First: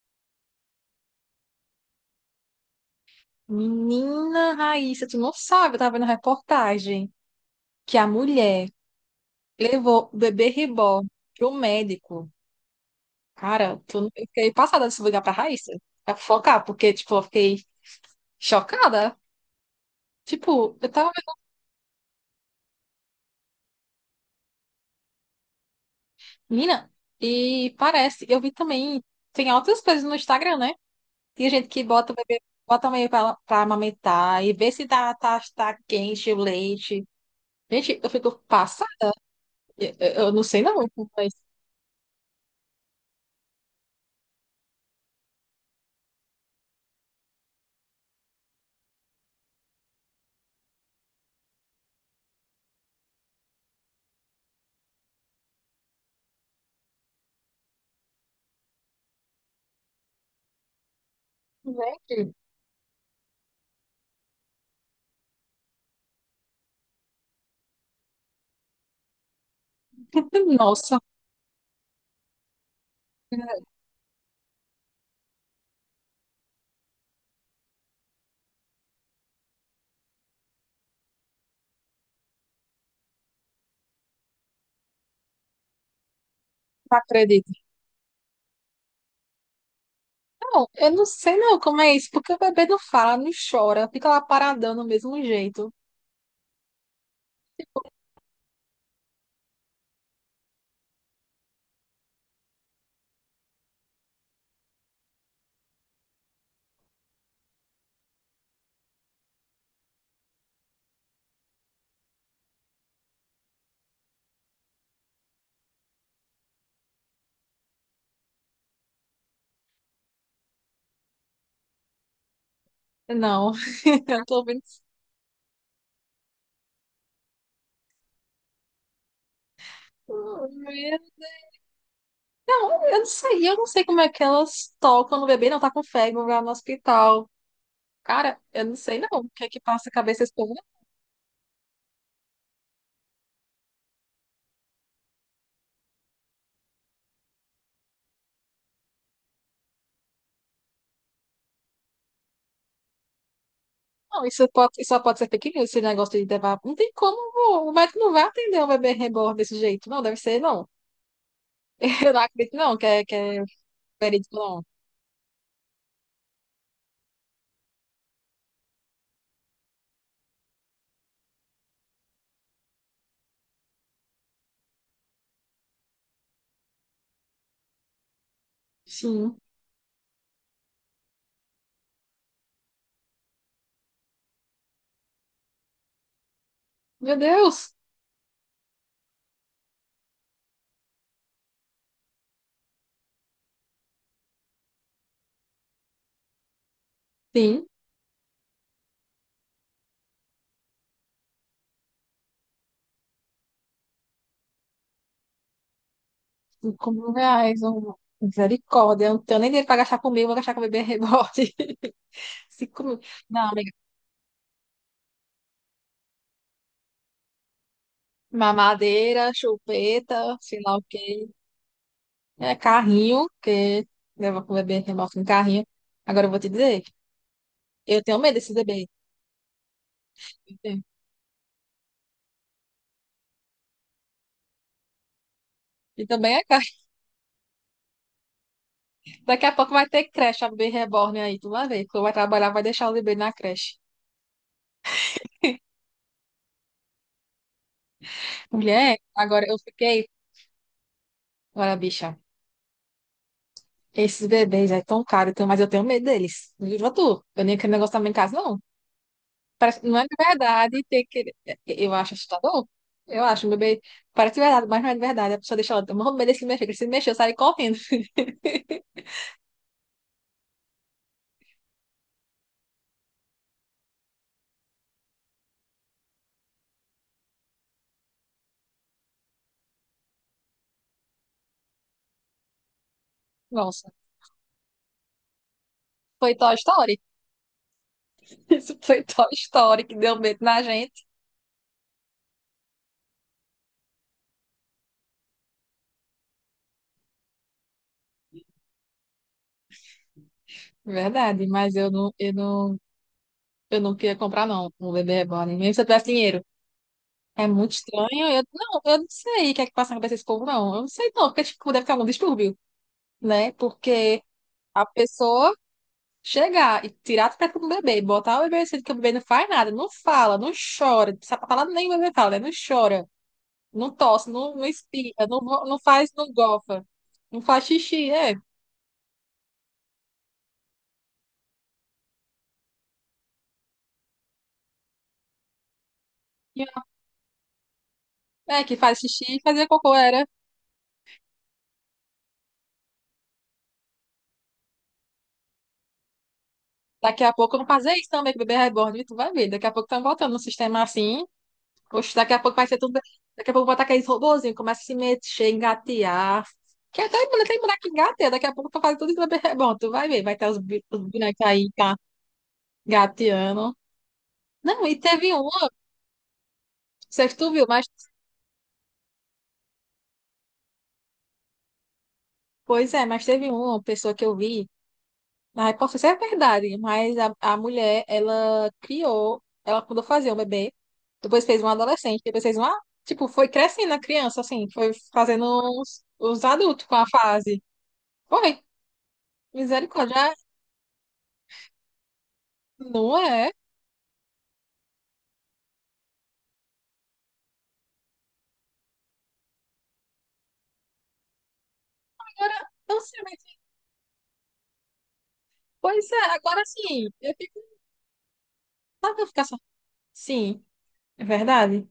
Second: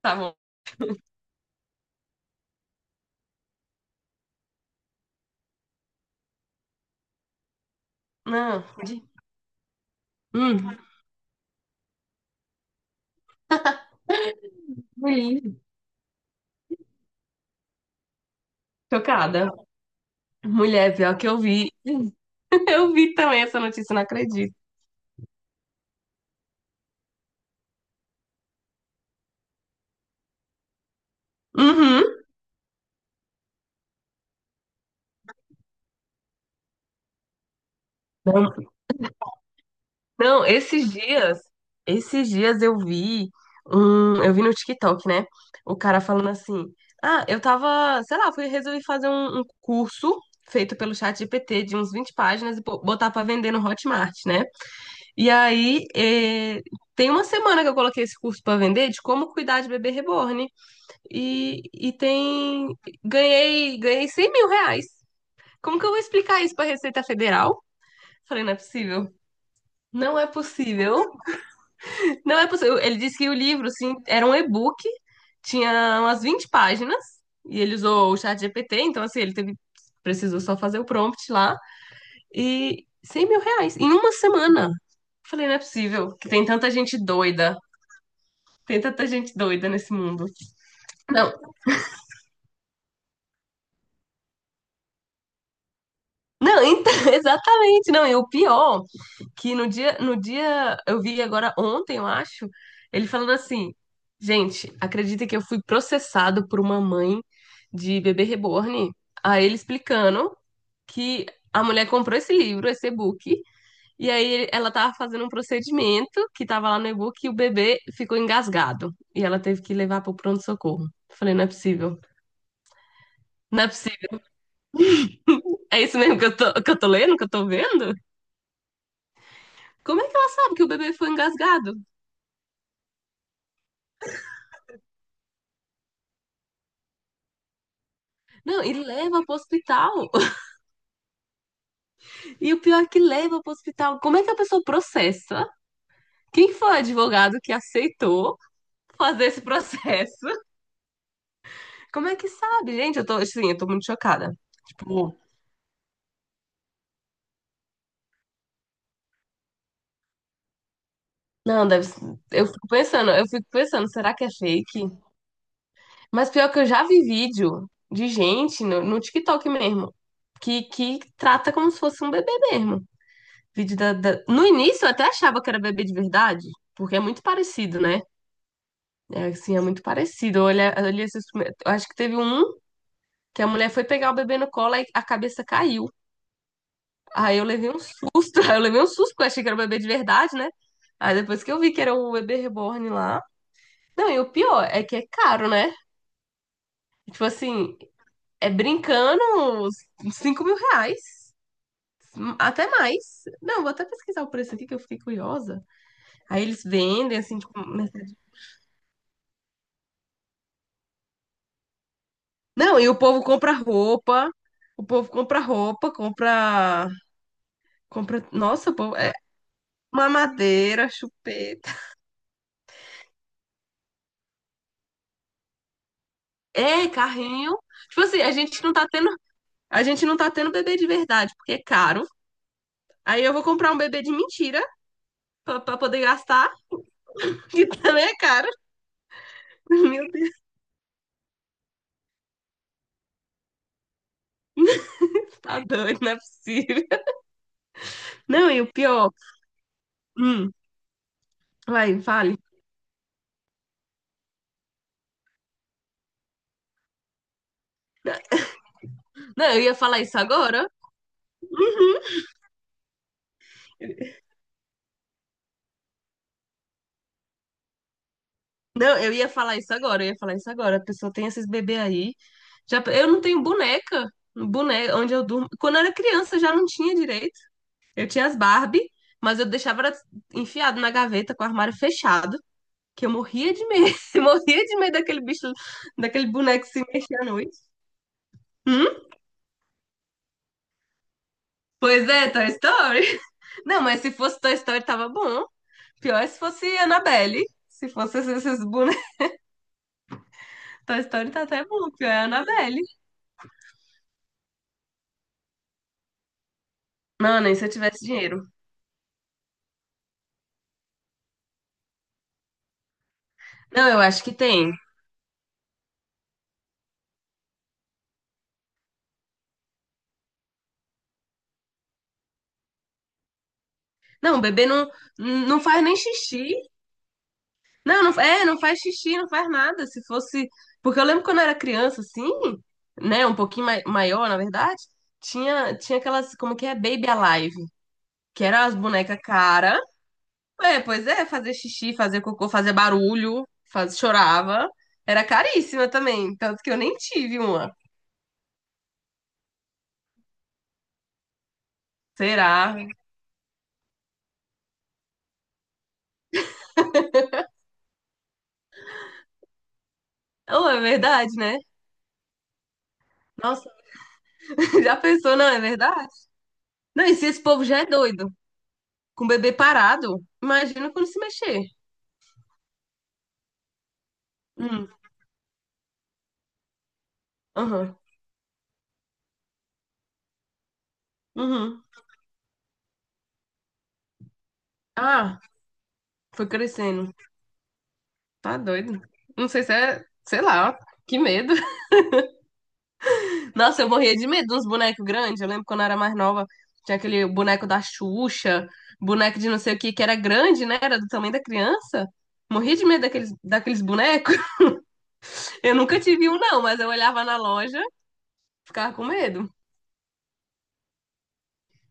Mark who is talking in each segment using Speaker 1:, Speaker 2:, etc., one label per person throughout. Speaker 1: Tá bom.
Speaker 2: Menina Raíssa, tu não sabe, eu tava vendo a reportagem que a
Speaker 1: Não,
Speaker 2: mulher
Speaker 1: de...
Speaker 2: levou o bebê
Speaker 1: hum,
Speaker 2: Reborn pro médico. Cara, tu, eu fiquei passada de se ligar pra
Speaker 1: mulher,
Speaker 2: Raíssa, pra focar, porque, tipo, eu fiquei chocada.
Speaker 1: chocada.
Speaker 2: Tipo, eu
Speaker 1: Mulher,
Speaker 2: tava
Speaker 1: pior que eu
Speaker 2: vendo,
Speaker 1: vi. Eu vi também essa notícia, não acredito.
Speaker 2: menina, e parece, eu vi também, tem outras coisas no Instagram, né? Tem gente que
Speaker 1: Uhum.
Speaker 2: bota o bebê, bota meio pra amamentar e vê se tá quente o leite. Gente, eu fico
Speaker 1: Não,
Speaker 2: passada, eu não
Speaker 1: não,
Speaker 2: sei não, mas,
Speaker 1: esses dias eu vi eu vi no TikTok, né? O cara falando assim: "Ah, eu tava, sei lá, fui resolvi fazer um curso feito pelo chat GPT de uns 20 páginas e botar pra vender no Hotmart, né? E aí, tem uma semana que eu coloquei esse curso pra vender de como cuidar de bebê reborn. E
Speaker 2: gente...
Speaker 1: tem. Ganhei R$ 100.000. Como que eu vou explicar isso pra Receita Federal? Falei, não é possível. Não é
Speaker 2: Nossa,
Speaker 1: possível. Não é possível. Ele disse que o
Speaker 2: não
Speaker 1: livro, sim, era um e-book, tinha umas 20 páginas, e ele usou o chat GPT, então assim, ele teve, precisou só fazer o prompt lá. E R$ 100.000 em uma semana. Falei, não é possível que tem tanta gente
Speaker 2: acredito.
Speaker 1: doida. Tem tanta gente doida nesse mundo.
Speaker 2: Não, eu não
Speaker 1: Não,
Speaker 2: sei não como é isso, porque o bebê não fala, não chora, fica lá paradão do mesmo jeito.
Speaker 1: não, então, exatamente, não, e o pior, que no dia, eu vi agora ontem, eu acho, ele falando assim, gente, acredita que eu fui processado por uma mãe de bebê reborn? Aí ele explicando que a mulher comprou esse livro, esse e-book, e aí ela tava fazendo um procedimento que tava lá no e-book e o bebê ficou engasgado, e ela teve que levar pro pronto-socorro. Falei, não é possível,
Speaker 2: Não,
Speaker 1: não é possível,
Speaker 2: eu tô vendo.
Speaker 1: é isso mesmo que eu tô, que eu tô vendo? Como é que ela
Speaker 2: Eu
Speaker 1: sabe que o bebê foi engasgado?
Speaker 2: eu não sei como é que elas tocam no bebê, não tá com febre, vai no hospital. Cara,
Speaker 1: Não,
Speaker 2: eu
Speaker 1: e
Speaker 2: não sei não,
Speaker 1: leva
Speaker 2: o
Speaker 1: pro
Speaker 2: que é que passa a
Speaker 1: hospital.
Speaker 2: cabeça desse povo?
Speaker 1: E o pior é que leva pro hospital. Como é que a pessoa processa? Quem foi o advogado que aceitou fazer esse processo? Como é que sabe, gente? Eu tô, assim, eu tô muito
Speaker 2: Não,
Speaker 1: chocada.
Speaker 2: isso pode, isso só
Speaker 1: Tipo,
Speaker 2: pode ser fake news, esse negócio de levar. Não tem como, o médico não vai atender um bebê reborn desse jeito, não, deve ser não.
Speaker 1: não, deve
Speaker 2: Eu não
Speaker 1: eu
Speaker 2: acredito
Speaker 1: fico
Speaker 2: não,
Speaker 1: pensando,
Speaker 2: que
Speaker 1: eu
Speaker 2: é
Speaker 1: fico pensando, será que é
Speaker 2: verídico não.
Speaker 1: fake? Mas pior que eu já vi vídeo de gente no TikTok mesmo, que trata como se fosse um bebê mesmo. Vídeo no início eu até achava que era bebê de verdade, porque é muito parecido, né? É
Speaker 2: Sim.
Speaker 1: assim, é muito parecido. Olha, olha esses primeiros, eu acho que teve um que a mulher foi pegar o bebê no colo e a cabeça caiu.
Speaker 2: Meu
Speaker 1: Aí eu levei
Speaker 2: Deus.
Speaker 1: um susto, aí eu levei um susto, porque eu achei que era o bebê de verdade, né? Aí depois que eu vi que era o bebê reborn lá. Não, e o pior é que é caro, né? Tipo
Speaker 2: Sim.
Speaker 1: assim, é brincando uns 5 mil reais. Até mais. Não, vou até pesquisar o preço aqui que eu fiquei curiosa. Aí eles
Speaker 2: cinco mil
Speaker 1: vendem, assim, tipo,
Speaker 2: reais, um, misericórdia. Eu não tenho nem dinheiro para gastar comigo, vou gastar com bebê rebote.
Speaker 1: não,
Speaker 2: Cinco
Speaker 1: e o
Speaker 2: mil.
Speaker 1: povo
Speaker 2: Não,
Speaker 1: compra
Speaker 2: amiga.
Speaker 1: roupa, o povo compra roupa, compra, compra, nossa, o povo, é
Speaker 2: Mamadeira, chupeta, sei lá o
Speaker 1: mamadeira,
Speaker 2: quê.
Speaker 1: chupeta,
Speaker 2: É, carrinho, que leva com o bebê rebote no carrinho. Agora eu vou te dizer,
Speaker 1: é carrinho. Tipo
Speaker 2: eu tenho
Speaker 1: assim, a
Speaker 2: medo desses
Speaker 1: gente não
Speaker 2: bebês,
Speaker 1: tá tendo, a gente não tá tendo
Speaker 2: eu
Speaker 1: bebê
Speaker 2: tenho.
Speaker 1: de verdade, porque é caro. Aí eu vou comprar um bebê de mentira pra poder
Speaker 2: E também é
Speaker 1: gastar,
Speaker 2: caro.
Speaker 1: que também é caro.
Speaker 2: Daqui a pouco vai ter
Speaker 1: Meu
Speaker 2: creche,
Speaker 1: Deus,
Speaker 2: a bebê reborn aí, tu vai ver. Tu vai trabalhar, vai deixar o bebê na creche.
Speaker 1: tá doido, não é possível. Não, e o
Speaker 2: Mulher,
Speaker 1: pior,
Speaker 2: agora eu fiquei.
Speaker 1: hum,
Speaker 2: Olha,
Speaker 1: vai,
Speaker 2: bicha,
Speaker 1: fale.
Speaker 2: esses bebês é tão caro, então, mas eu tenho medo deles. Viva tu. Eu nem aquele negócio também em casa, não.
Speaker 1: Não, eu ia
Speaker 2: Parece, não
Speaker 1: falar
Speaker 2: é de
Speaker 1: isso agora.
Speaker 2: verdade ter que. Eu acho assustador. Eu acho, meu bebê. Parece de verdade, mas não é de verdade. A pessoa deixa ela. Meu bebê se mexer, que se mexer, eu saio correndo.
Speaker 1: Não, eu ia falar isso agora, eu ia falar isso agora. A pessoa tem esses bebês aí. Já, eu não tenho boneca, boneca onde eu durmo. Quando eu era criança, eu já não tinha direito. Eu tinha as Barbie, mas eu deixava elas enfiado na gaveta com o armário fechado, que eu morria de
Speaker 2: Nossa,
Speaker 1: medo, eu morria de medo daquele bicho, daquele
Speaker 2: foi Toy
Speaker 1: boneco se
Speaker 2: Story.
Speaker 1: mexer à noite.
Speaker 2: Isso
Speaker 1: Hum?
Speaker 2: foi Toy Story que deu medo na gente.
Speaker 1: Pois é, Toy Story. Não, mas se fosse Toy Story, tava bom. Pior é se fosse Annabelle. Se fosse esses bonecos. Toy Story tá
Speaker 2: Verdade,
Speaker 1: até
Speaker 2: mas
Speaker 1: bom, pior é Annabelle.
Speaker 2: eu não queria comprar, não. Um bebê reborn. Mesmo se eu tivesse dinheiro. É
Speaker 1: Mano, e se eu
Speaker 2: muito
Speaker 1: tivesse
Speaker 2: estranho.
Speaker 1: dinheiro?
Speaker 2: Eu não sei o que é que passa na cabeça desse povo, não. Eu não sei, não, porque tipo, deve ter algum distúrbio, né?
Speaker 1: Não, eu acho
Speaker 2: Porque
Speaker 1: que tem.
Speaker 2: a pessoa. Chegar e tirar as pernas do bebê, botar o bebê assim, que o bebê não faz nada, não fala, não chora, não sabe falar nem o bebê fala, né? Não chora, não tosse,
Speaker 1: Não, o
Speaker 2: não, não
Speaker 1: bebê não,
Speaker 2: espirra,
Speaker 1: não
Speaker 2: não
Speaker 1: faz nem
Speaker 2: faz, não
Speaker 1: xixi.
Speaker 2: gofa, não faz
Speaker 1: Não,
Speaker 2: xixi,
Speaker 1: não,
Speaker 2: é.
Speaker 1: é, não faz xixi, não faz nada. Se fosse. Porque eu lembro quando eu era criança, assim, né? Um pouquinho maior, na verdade, tinha aquelas, como que é? Baby Alive, que
Speaker 2: É,
Speaker 1: eram as
Speaker 2: que faz
Speaker 1: bonecas
Speaker 2: xixi e fazia
Speaker 1: cara.
Speaker 2: cocô, era.
Speaker 1: É, pois é, fazer xixi, fazer cocô, fazer barulho, faz, chorava. Era caríssima também, tanto que eu nem
Speaker 2: Daqui a
Speaker 1: tive
Speaker 2: pouco não
Speaker 1: uma.
Speaker 2: fazer isso também, que o bebê é reborn, e tu vai ver. Daqui a pouco estão voltando no sistema assim. Oxe, daqui a pouco vai
Speaker 1: Será?
Speaker 2: ser tudo. Daqui a pouco botar aqueles robôzinhos, começa a se mexer, engatear. Que até mulher tem boneco que engateia, daqui a pouco tu faz tudo isso no bebê é reborn, tu vai ver. Vai ter
Speaker 1: Não, é
Speaker 2: os
Speaker 1: verdade,
Speaker 2: bonecos
Speaker 1: né?
Speaker 2: aí, tá?
Speaker 1: Nossa,
Speaker 2: Gatiano, não, e
Speaker 1: já
Speaker 2: teve
Speaker 1: pensou,
Speaker 2: um,
Speaker 1: não, é
Speaker 2: não
Speaker 1: verdade? Não, e se
Speaker 2: sei se
Speaker 1: esse
Speaker 2: tu viu,
Speaker 1: povo já
Speaker 2: mas,
Speaker 1: é doido? Com o bebê parado, imagina quando se mexer.
Speaker 2: pois é, mas teve uma pessoa que eu vi,
Speaker 1: Hum,
Speaker 2: na repórter, isso é verdade, mas a
Speaker 1: aham,
Speaker 2: mulher, ela criou, ela mandou fazer um bebê, depois fez um
Speaker 1: uhum.
Speaker 2: adolescente, depois fez uma, tipo, foi crescendo a criança, assim, foi
Speaker 1: Ah,
Speaker 2: fazendo os
Speaker 1: foi
Speaker 2: adultos com a
Speaker 1: crescendo.
Speaker 2: fase.
Speaker 1: Tá
Speaker 2: Foi,
Speaker 1: doido. Não sei se é,
Speaker 2: misericórdia,
Speaker 1: sei lá, que medo.
Speaker 2: não é?
Speaker 1: Nossa, eu morria de medo dos bonecos grandes. Eu lembro quando eu era mais nova, tinha aquele boneco da Xuxa, boneco de não sei o que, que era grande, né? Era do tamanho da criança.
Speaker 2: Agora,
Speaker 1: Morria de
Speaker 2: não
Speaker 1: medo
Speaker 2: sei,
Speaker 1: daqueles,
Speaker 2: mas,
Speaker 1: daqueles bonecos. Eu nunca
Speaker 2: pois
Speaker 1: tive
Speaker 2: é,
Speaker 1: um,
Speaker 2: agora
Speaker 1: não, mas eu
Speaker 2: sim,
Speaker 1: olhava
Speaker 2: eu
Speaker 1: na
Speaker 2: fico,
Speaker 1: loja, ficava com
Speaker 2: sabe, eu fico
Speaker 1: medo.
Speaker 2: assim, sim, é verdade.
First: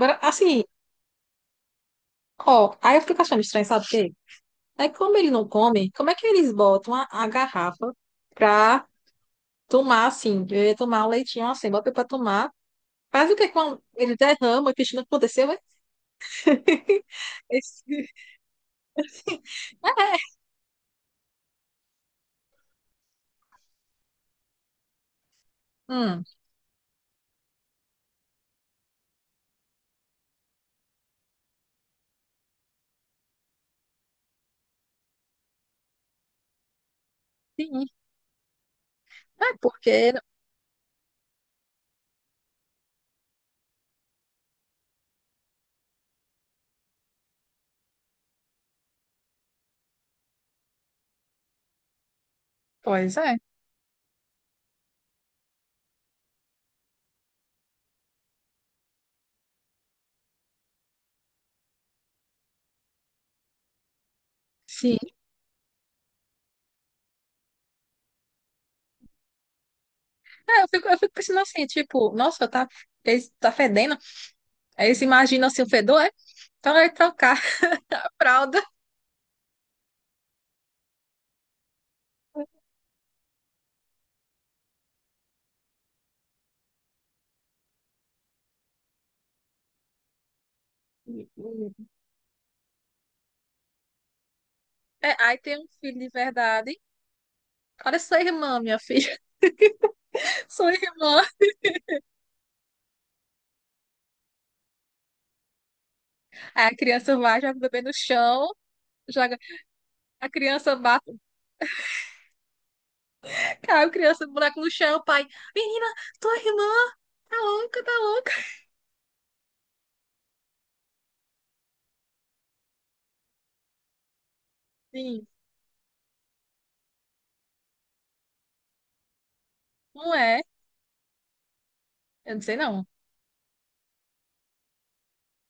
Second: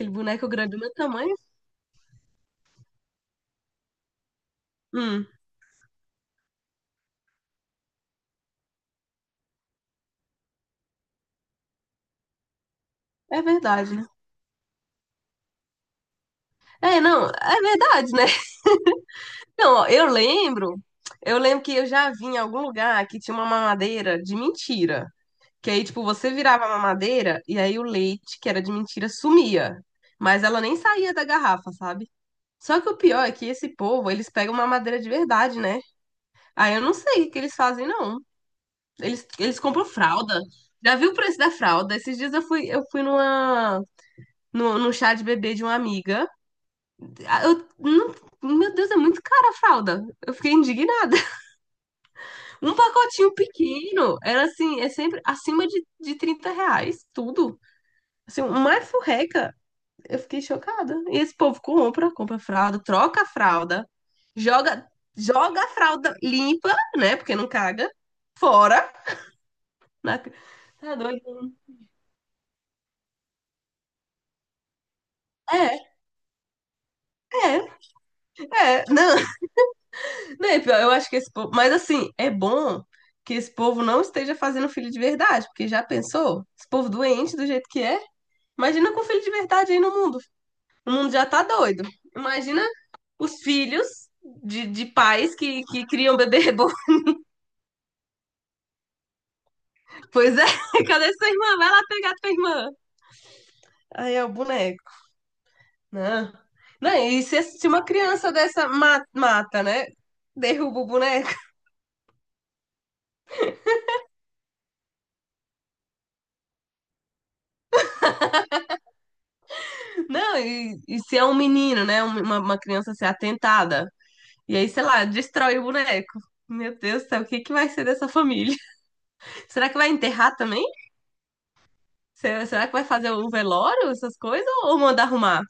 Speaker 1: Aquele boneco
Speaker 2: assim,
Speaker 1: grande do meu tamanho.
Speaker 2: ó, aí eu fico achando estranho, sabe o quê? Aí, como
Speaker 1: Hum,
Speaker 2: ele não come, como é que eles botam a garrafa pra tomar assim? Eu ia tomar um leitinho assim, bota pra tomar. Faz o
Speaker 1: é
Speaker 2: que quando
Speaker 1: verdade, né?
Speaker 2: ele derrama, o que não aconteceu? É?
Speaker 1: É, não, é
Speaker 2: Esse...
Speaker 1: verdade, né? Não, ó, eu lembro que eu já vi em algum lugar que tinha uma mamadeira de mentira. Que aí, tipo,
Speaker 2: Hum,
Speaker 1: você virava a mamadeira e aí o leite, que era de mentira, sumia. Mas ela nem saía da garrafa, sabe? Só que o pior é que esse povo, eles pegam mamadeira de verdade, né? Aí eu não sei o que eles
Speaker 2: sim.
Speaker 1: fazem, não. Eles,
Speaker 2: É
Speaker 1: eles compram
Speaker 2: porque.
Speaker 1: fralda. Já viu o preço da fralda? Esses dias eu fui numa, no num chá de bebê de uma amiga. Ah, eu, meu Deus, é muito cara a fralda. Eu fiquei indignada. Um
Speaker 2: Pois
Speaker 1: pacotinho
Speaker 2: é.
Speaker 1: pequeno era assim, é sempre acima de R$ 30, tudo. Assim, uma furreca, eu fiquei chocada. E esse povo compra, compra fralda, troca a fralda, joga,
Speaker 2: Sim.
Speaker 1: joga a fralda limpa, né? Porque não caga, fora. Na.
Speaker 2: É,
Speaker 1: Tá
Speaker 2: eu fico pensando
Speaker 1: doido?
Speaker 2: assim, tipo, nossa, tá, tá fedendo. Aí eles imaginam assim, o
Speaker 1: É,
Speaker 2: fedor, é? Então vai trocar
Speaker 1: é,
Speaker 2: a fralda.
Speaker 1: é. Não, né, pior, eu acho que esse povo. Mas assim, é bom que esse povo não esteja fazendo filho de verdade, porque já pensou? Esse povo doente do jeito que é. Imagina com filho de verdade aí no mundo. O mundo já tá doido. Imagina os filhos de
Speaker 2: É,
Speaker 1: pais
Speaker 2: aí tem
Speaker 1: que,
Speaker 2: um
Speaker 1: que
Speaker 2: filho de
Speaker 1: criam bebê reborn.
Speaker 2: verdade. Olha sua irmã, minha filha.
Speaker 1: Pois é,
Speaker 2: Sua
Speaker 1: cadê
Speaker 2: irmã.
Speaker 1: sua irmã? Vai lá pegar tua irmã. Aí é o boneco. Não.
Speaker 2: Aí a
Speaker 1: Não,
Speaker 2: criança
Speaker 1: e
Speaker 2: vai,
Speaker 1: se,
Speaker 2: joga o
Speaker 1: se
Speaker 2: bebê
Speaker 1: uma
Speaker 2: no
Speaker 1: criança
Speaker 2: chão.
Speaker 1: dessa
Speaker 2: Joga
Speaker 1: mata, né?
Speaker 2: a criança,
Speaker 1: Derruba o
Speaker 2: bate,
Speaker 1: boneco.
Speaker 2: cai a criança, buraco no chão, o pai, menina, tua irmã, tá louca, tá louca.
Speaker 1: Não, e se é um menino, né? Um, uma criança ser atentada. E aí, sei lá,
Speaker 2: Sim,
Speaker 1: destrói o boneco. Meu Deus do céu, o que que vai ser dessa família? Será que vai
Speaker 2: não
Speaker 1: enterrar
Speaker 2: é,
Speaker 1: também?
Speaker 2: eu não
Speaker 1: Será,
Speaker 2: sei
Speaker 1: será que vai
Speaker 2: não.
Speaker 1: fazer o velório, essas coisas? Ou manda arrumar?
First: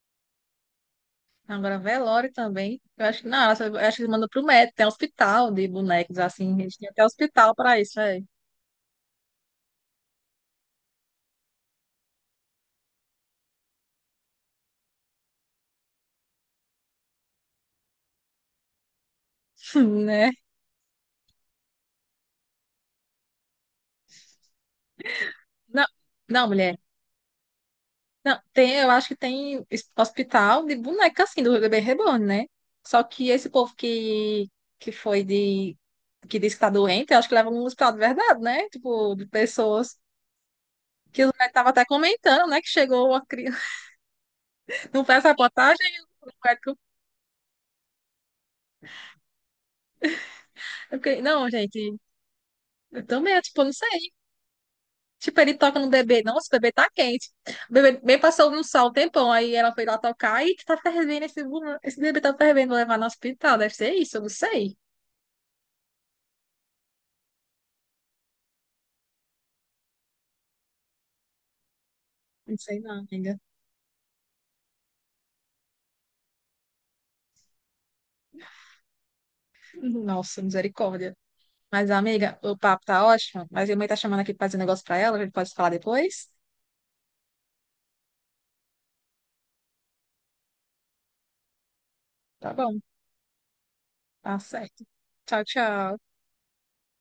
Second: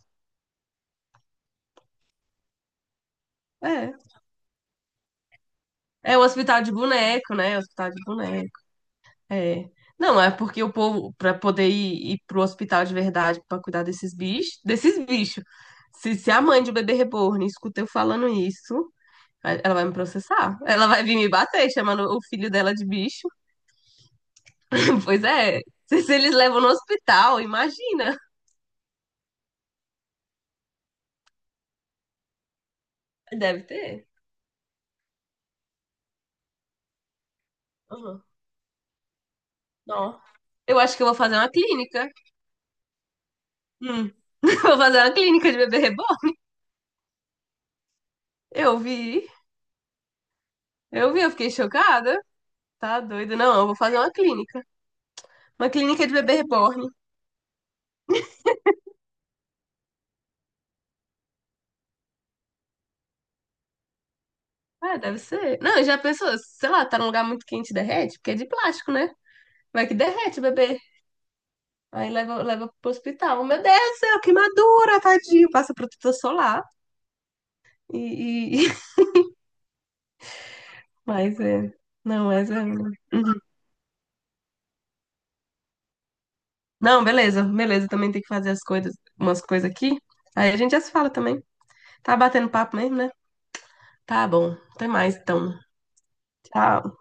Speaker 2: Agora, velório também, eu acho que não, eu
Speaker 1: É.
Speaker 2: acho que manda pro médico, tem hospital de
Speaker 1: É
Speaker 2: bonecos,
Speaker 1: o
Speaker 2: assim, a
Speaker 1: hospital de
Speaker 2: gente tem até
Speaker 1: boneco,
Speaker 2: hospital
Speaker 1: né?
Speaker 2: pra
Speaker 1: Hospital
Speaker 2: isso,
Speaker 1: de
Speaker 2: é.
Speaker 1: boneco. É. Não, é porque o povo, para poder ir, ir pro hospital de verdade para cuidar desses bichos, desses bichos. Se a mãe de um bebê reborn escuta eu falando isso, ela vai me
Speaker 2: Né?
Speaker 1: processar. Ela vai vir me bater, chamando o filho dela de bicho. Pois é.
Speaker 2: Não,
Speaker 1: Se eles
Speaker 2: não,
Speaker 1: levam no
Speaker 2: mulher,
Speaker 1: hospital, imagina.
Speaker 2: não, tem, eu acho que tem hospital de boneca, assim, do bebê reborn, né? Só que esse
Speaker 1: Deve
Speaker 2: povo
Speaker 1: ter.
Speaker 2: que foi de, que diz que tá doente, eu acho que leva um hospital de
Speaker 1: Uhum.
Speaker 2: verdade, né? Tipo, de pessoas.
Speaker 1: Não. Eu acho que eu vou
Speaker 2: Que o
Speaker 1: fazer
Speaker 2: Zé
Speaker 1: uma
Speaker 2: tava até
Speaker 1: clínica.
Speaker 2: comentando, né? Que chegou a criança.
Speaker 1: Hum. Vou fazer
Speaker 2: Não
Speaker 1: uma
Speaker 2: fez a
Speaker 1: clínica de bebê
Speaker 2: reportagem. Né,
Speaker 1: reborn. Eu vi.
Speaker 2: eu
Speaker 1: Eu vi,
Speaker 2: fiquei,
Speaker 1: eu
Speaker 2: não,
Speaker 1: fiquei
Speaker 2: gente.
Speaker 1: chocada. Tá
Speaker 2: Eu
Speaker 1: doido?
Speaker 2: também,
Speaker 1: Não,
Speaker 2: tipo,
Speaker 1: eu
Speaker 2: eu não
Speaker 1: vou fazer uma
Speaker 2: sei.
Speaker 1: clínica.
Speaker 2: Tipo, ele
Speaker 1: Uma
Speaker 2: toca no
Speaker 1: clínica de
Speaker 2: bebê.
Speaker 1: bebê
Speaker 2: Nossa, o bebê
Speaker 1: reborn.
Speaker 2: tá quente. O bebê bem passou no sol um tempão. Aí ela foi lá tocar e tá fervendo esse, esse bebê tá fervendo. Vou levar no hospital. Deve ser isso, eu não sei.
Speaker 1: Ah, deve ser. Não, já pensou, sei lá, tá num lugar muito quente e derrete? Porque é de plástico, né? Vai que derrete o bebê. Aí leva,
Speaker 2: Não
Speaker 1: leva
Speaker 2: sei
Speaker 1: pro
Speaker 2: não, amiga.
Speaker 1: hospital. Meu Deus do céu, queimadura, tadinho. Passa protetor solar. E...
Speaker 2: Nossa, misericórdia.
Speaker 1: mas é.
Speaker 2: Mas,
Speaker 1: Não,
Speaker 2: amiga,
Speaker 1: mas
Speaker 2: o
Speaker 1: é,
Speaker 2: papo
Speaker 1: né?
Speaker 2: tá
Speaker 1: Uhum.
Speaker 2: ótimo. Mas minha mãe tá chamando aqui pra fazer um negócio pra ela. A gente pode falar depois?
Speaker 1: Não, beleza, beleza. Também tem que fazer as coisas, umas coisas aqui. Aí a gente já se fala também. Tá batendo
Speaker 2: Tá
Speaker 1: papo
Speaker 2: bom,
Speaker 1: mesmo, né? Tá
Speaker 2: tá
Speaker 1: bom.
Speaker 2: certo.
Speaker 1: Até mais,
Speaker 2: Tchau,
Speaker 1: então.
Speaker 2: tchau.
Speaker 1: Tchau.